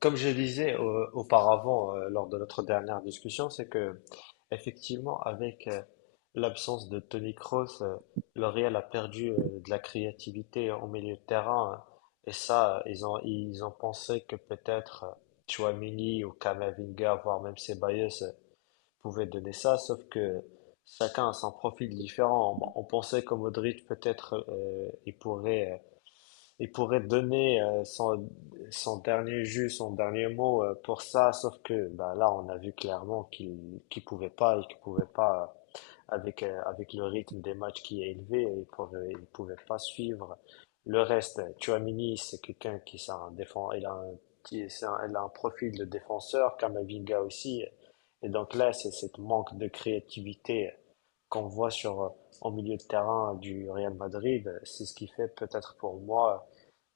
Comme je disais auparavant lors de notre dernière discussion, c'est que effectivement avec l'absence de Toni Kroos, le Real a perdu de la créativité en milieu de terrain et ça, ils ont pensé que peut-être Tchouaméni ou Camavinga voire même Ceballos pouvaient donner ça, sauf que chacun a son profil différent. Bon, on pensait que Modric peut-être il pourrait donner son, son dernier jus, son dernier mot pour ça, sauf que bah, là, on a vu clairement qu'il pouvait pas, et qu'il pouvait pas, avec, avec le rythme des matchs qui est élevé, il pouvait pas suivre. Le reste, Tchouaméni, c'est quelqu'un qui c'est un défend, il a un, qui- c'est un- il a un profil de défenseur, Kamavinga aussi. Et donc là, c'est cette manque de créativité qu'on voit sur, en milieu de terrain du Real Madrid. C'est ce qui fait peut-être pour moi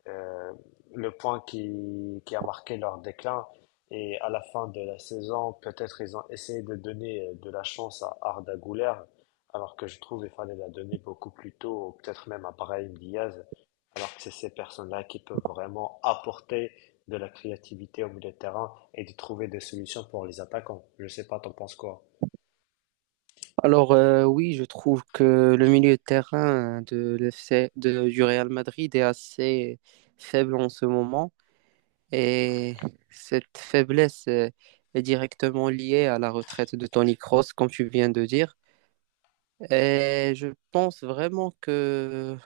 euh, le point qui a marqué leur déclin. Et à la fin de la saison, peut-être ils ont essayé de donner de la chance à Arda Güler, alors que je trouve qu'il fallait la donner beaucoup plus tôt, ou peut-être même à Brahim Diaz, alors que c'est ces personnes-là qui peuvent vraiment apporter de la créativité au milieu de terrain et de trouver des solutions pour les attaquants. Je sais pas, t'en penses quoi? Oui, je trouve que le milieu de terrain de l'FC du Real Madrid est assez faible en ce moment et cette faiblesse est directement liée à la retraite de Toni Kroos, comme tu viens de dire. Et je pense vraiment que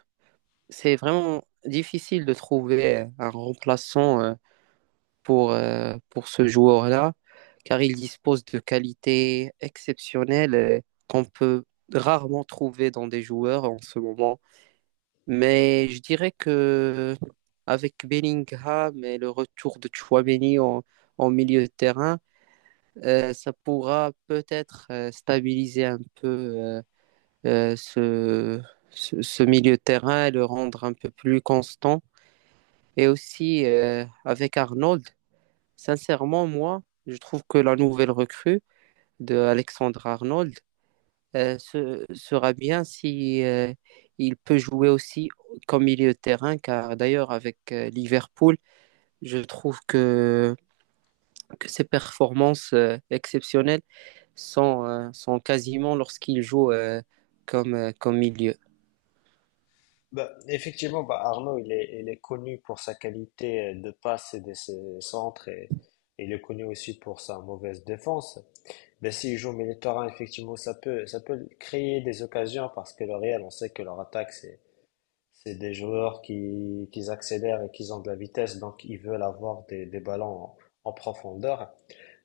c'est vraiment difficile de trouver un remplaçant pour ce joueur-là, car il dispose de qualités exceptionnelles qu'on peut rarement trouver dans des joueurs en ce moment. Mais je dirais que avec Bellingham et le retour de Chouameni en milieu de terrain, ça pourra peut-être stabiliser un peu euh, ce, ce milieu de terrain et le rendre un peu plus constant. Et aussi avec Arnold, sincèrement, moi, je trouve que la nouvelle recrue de Alexandre Arnold sera bien si il peut jouer aussi comme milieu de terrain, car d'ailleurs avec Liverpool, je trouve que ses performances exceptionnelles sont quasiment lorsqu'il joue comme milieu. Bah, effectivement, bah, Arnaud, il est connu pour sa qualité de passe et de ses centres et il est connu aussi pour sa mauvaise défense. Mais s'il joue au milieu de terrain, effectivement, ça peut créer des occasions parce que le Real, on sait que leur attaque, c'est des joueurs qui accélèrent et qui ont de la vitesse, donc ils veulent avoir des ballons en, en profondeur.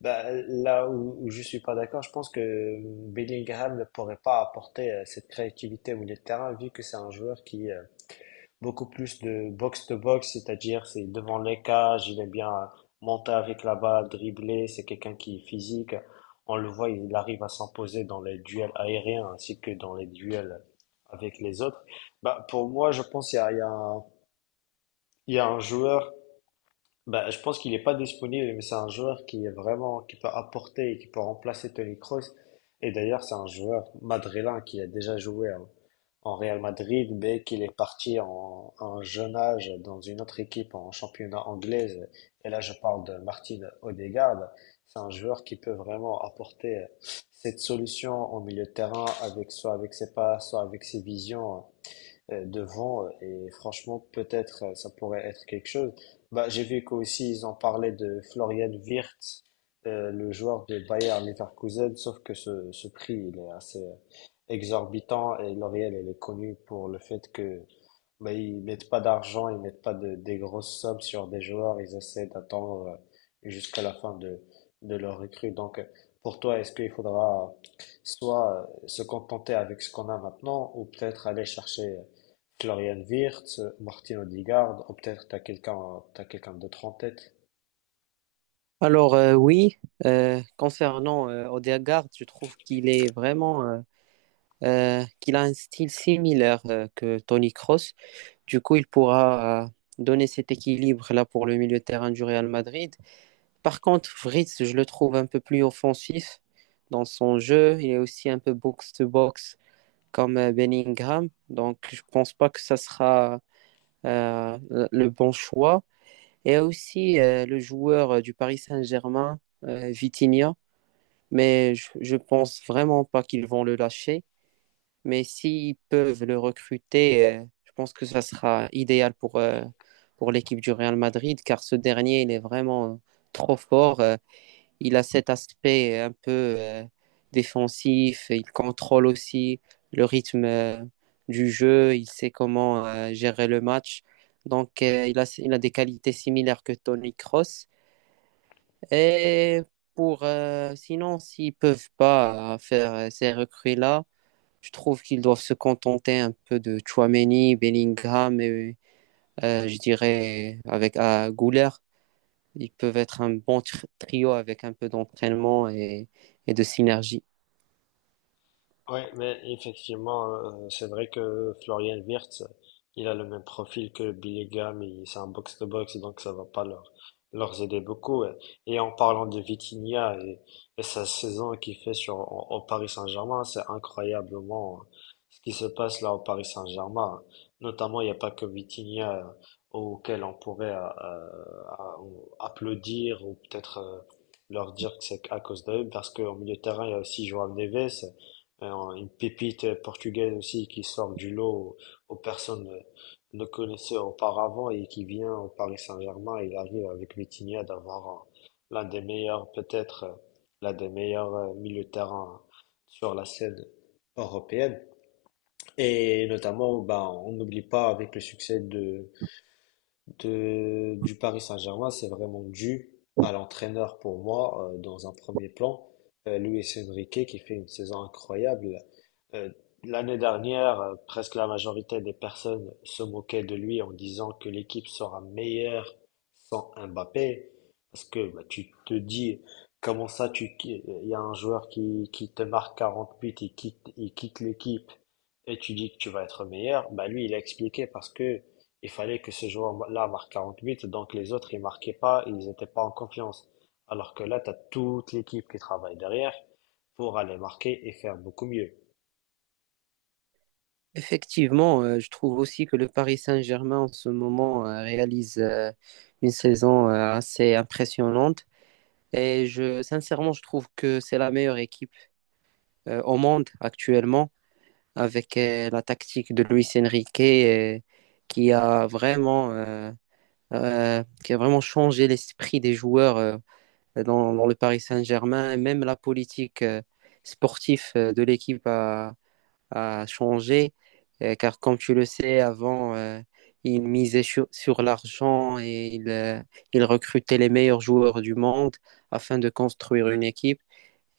Bah, là où, où je suis pas d'accord, je pense que Bellingham ne pourrait pas apporter cette créativité au milieu de terrain vu que c'est un joueur qui, beaucoup plus de box-to-box, c'est-à-dire c'est devant les cages, il aime bien monter avec la balle, dribbler, c'est quelqu'un qui est physique. On le voit, il arrive à s'imposer dans les duels aériens ainsi que dans les duels avec les autres. Bah, pour moi, je pense qu'il y a, il y a un, il y a un joueur, bah, je pense qu'il n'est pas disponible, mais c'est un joueur qui est vraiment, qui peut apporter et qui peut remplacer Tony Kroos. Et d'ailleurs, c'est un joueur madrilène qui a déjà joué hein, en Real Madrid, mais qu'il est parti en, à un jeune âge dans une autre équipe en championnat anglaise. Et là, je parle de Martin Odegaard. C'est un joueur qui peut vraiment apporter cette solution au milieu de terrain avec soit avec ses pas, soit avec ses visions devant et franchement peut-être ça pourrait être quelque chose. Bah, j'ai vu qu'aussi ils en parlaient de Florian Wirtz, le joueur de Bayer Leverkusen, sauf que ce prix il est assez exorbitant et L'Oréal elle est connue pour le fait que mais ils mettent pas d'argent, ils mettent pas de, des grosses sommes sur des joueurs, ils essaient d'attendre jusqu'à la fin de leur recrue. Donc, pour toi, est-ce qu'il faudra soit se contenter avec ce qu'on a maintenant, ou peut-être aller chercher Florian Wirtz, Martin Odegaard, ou peut-être t'as quelqu'un d'autre en tête? Oui, concernant Odegaard, je trouve qu'il est vraiment qu'il a un style similaire que Tony Kroos. Du coup, il pourra donner cet équilibre là pour le milieu de terrain du Real Madrid. Par contre, Fritz, je le trouve un peu plus offensif dans son jeu. Il est aussi un peu box-to-box comme Bellingham. Donc, je pense pas que ça sera euh, le bon choix. Et aussi le joueur du Paris Saint-Germain, Vitinha. Mais je pense vraiment pas qu'ils vont le lâcher. Mais s'ils peuvent le recruter, je pense que ça sera idéal pour l'équipe du Real Madrid, car ce dernier, il est vraiment trop fort. Il a cet aspect un peu défensif, il contrôle aussi le rythme du jeu, il sait comment gérer le match. Donc, il a des qualités similaires que Toni Kroos. Et sinon, s'ils ne peuvent pas faire ces recrues-là, je trouve qu'ils doivent se contenter un peu de Chouameni, Bellingham et je dirais avec Gouler. Ils peuvent être un bon trio avec un peu d'entraînement et de synergie. Ouais, mais effectivement, c'est vrai que Florian Wirtz, il a le même profil que Billy Graham, et c'est un box-to-box, donc ça va pas leur, leur aider beaucoup. Ouais. Et en parlant de Vitinha et sa saison qu'il fait sur, en- au Paris Saint-Germain, c'est incroyablement ce qui se passe là au Paris Saint-Germain. Notamment, il n'y a pas que Vitinha auquel on pourrait applaudir ou peut-être leur dire que c'est à cause d'eux, parce qu'au milieu de terrain, il y a aussi Joao Neves, alors, une pépite portugaise aussi qui sort du lot aux, aux personnes ne connaissaient auparavant et qui vient au Paris Saint-Germain. Il arrive avec Vitinha d'avoir un- l'un des meilleurs, peut-être l'un des meilleurs milieux de terrain sur la scène européenne. Et notamment, ben, on n'oublie pas avec le succès de, du Paris Saint-Germain, c'est vraiment dû à l'entraîneur pour moi, dans un premier plan, Luis Enrique, qui fait une saison incroyable. Euh, L'année dernière, presque la majorité des personnes se moquaient de lui en disant que l'équipe sera meilleure sans Mbappé, parce que bah, tu te dis, comment ça, tu, qui- il y a un joueur qui te marque 40 buts, il quitte l'équipe, et tu dis que tu vas être meilleur. Bah, lui, il a expliqué parce que il fallait que ce joueur-là marque 48 donc les autres, ils marquaient pas, ils n'étaient pas en confiance. Alors que là, tu as toute l'équipe qui travaille derrière pour aller marquer et faire beaucoup mieux. Effectivement, je trouve aussi que le Paris Saint-Germain en ce moment réalise une saison assez impressionnante. Et sincèrement, je trouve que c'est la meilleure équipe au monde actuellement, avec la tactique de Luis Enrique qui a vraiment, euh, qui a vraiment changé l'esprit des joueurs dans le Paris Saint-Germain. Même la politique sportive a changé. Car comme tu le sais, avant, sur l'argent il recrutait les meilleurs joueurs du monde afin de construire une équipe.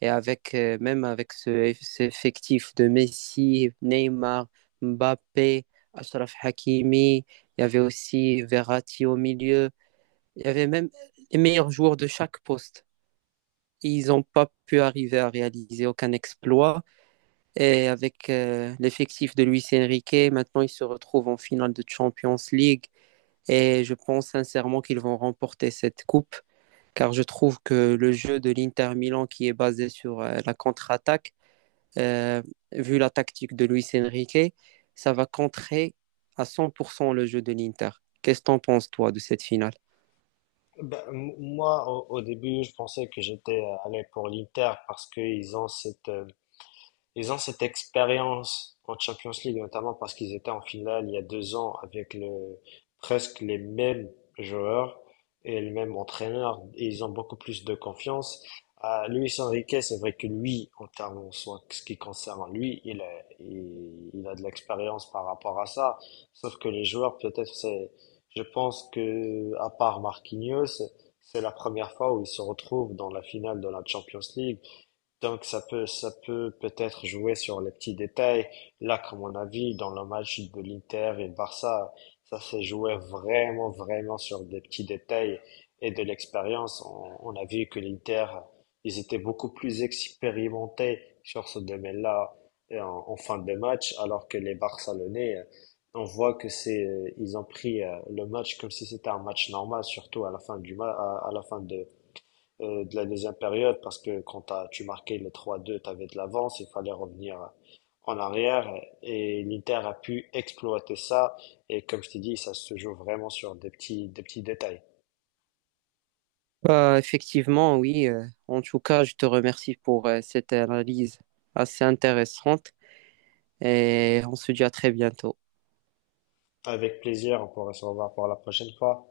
Et avec, même avec ce effectif de Messi, Neymar, Mbappé, Achraf Hakimi, il y avait aussi Verratti au milieu. Il y avait même les meilleurs joueurs de chaque poste. Ils n'ont pas pu arriver à réaliser aucun exploit. Et avec l'effectif de Luis Enrique, maintenant ils se retrouvent en finale de Champions League. Et je pense sincèrement qu'ils vont remporter cette coupe, car je trouve que le jeu de l'Inter Milan, qui est basé sur la contre-attaque, euh, vu la tactique de Luis Enrique, ça va contrer à 100% le jeu de l'Inter. Qu'est-ce que t'en penses, toi, de cette finale? Ben, m- moi, au, au début, je pensais que j'étais allé pour l'Inter parce qu'ils ont cette ils ont cette expérience en Champions League, notamment parce qu'ils étaient en finale il y a 2 ans avec le, presque les mêmes joueurs et le même entraîneur. Et ils ont beaucoup plus de confiance. Ah, Luis Enrique, c'est vrai que lui, en termes, en soi, ce qui concerne lui, il a, il, il a de l'expérience par rapport à ça. Sauf que les joueurs, peut-être, c'est, je pense que, à part Marquinhos, c'est la première fois où ils se retrouvent dans la finale de la Champions League donc ça peut peut-être jouer sur les petits détails. Là, comme mon avis, dans le match de l'Inter et le Barça, ça s'est joué vraiment, vraiment sur des petits détails et de l'expérience. On a vu que l'Inter, ils étaient beaucoup plus expérimentés sur ce domaine-là et en, en fin de match, alors que les Barcelonais, on voit que c'est, ils ont pris le match comme si c'était un match normal, surtout à la fin du ma- à la fin de la deuxième période parce que quand t'as, tu marquais le 3-2, tu avais de l'avance, il fallait revenir en arrière et l'Inter a pu exploiter ça et comme je t'ai dit, ça se joue vraiment sur des petits détails. Bah, effectivement, oui. En tout cas, je te remercie pour cette analyse assez intéressante et on se dit à très bientôt. Avec plaisir, on pourra se revoir pour la prochaine fois.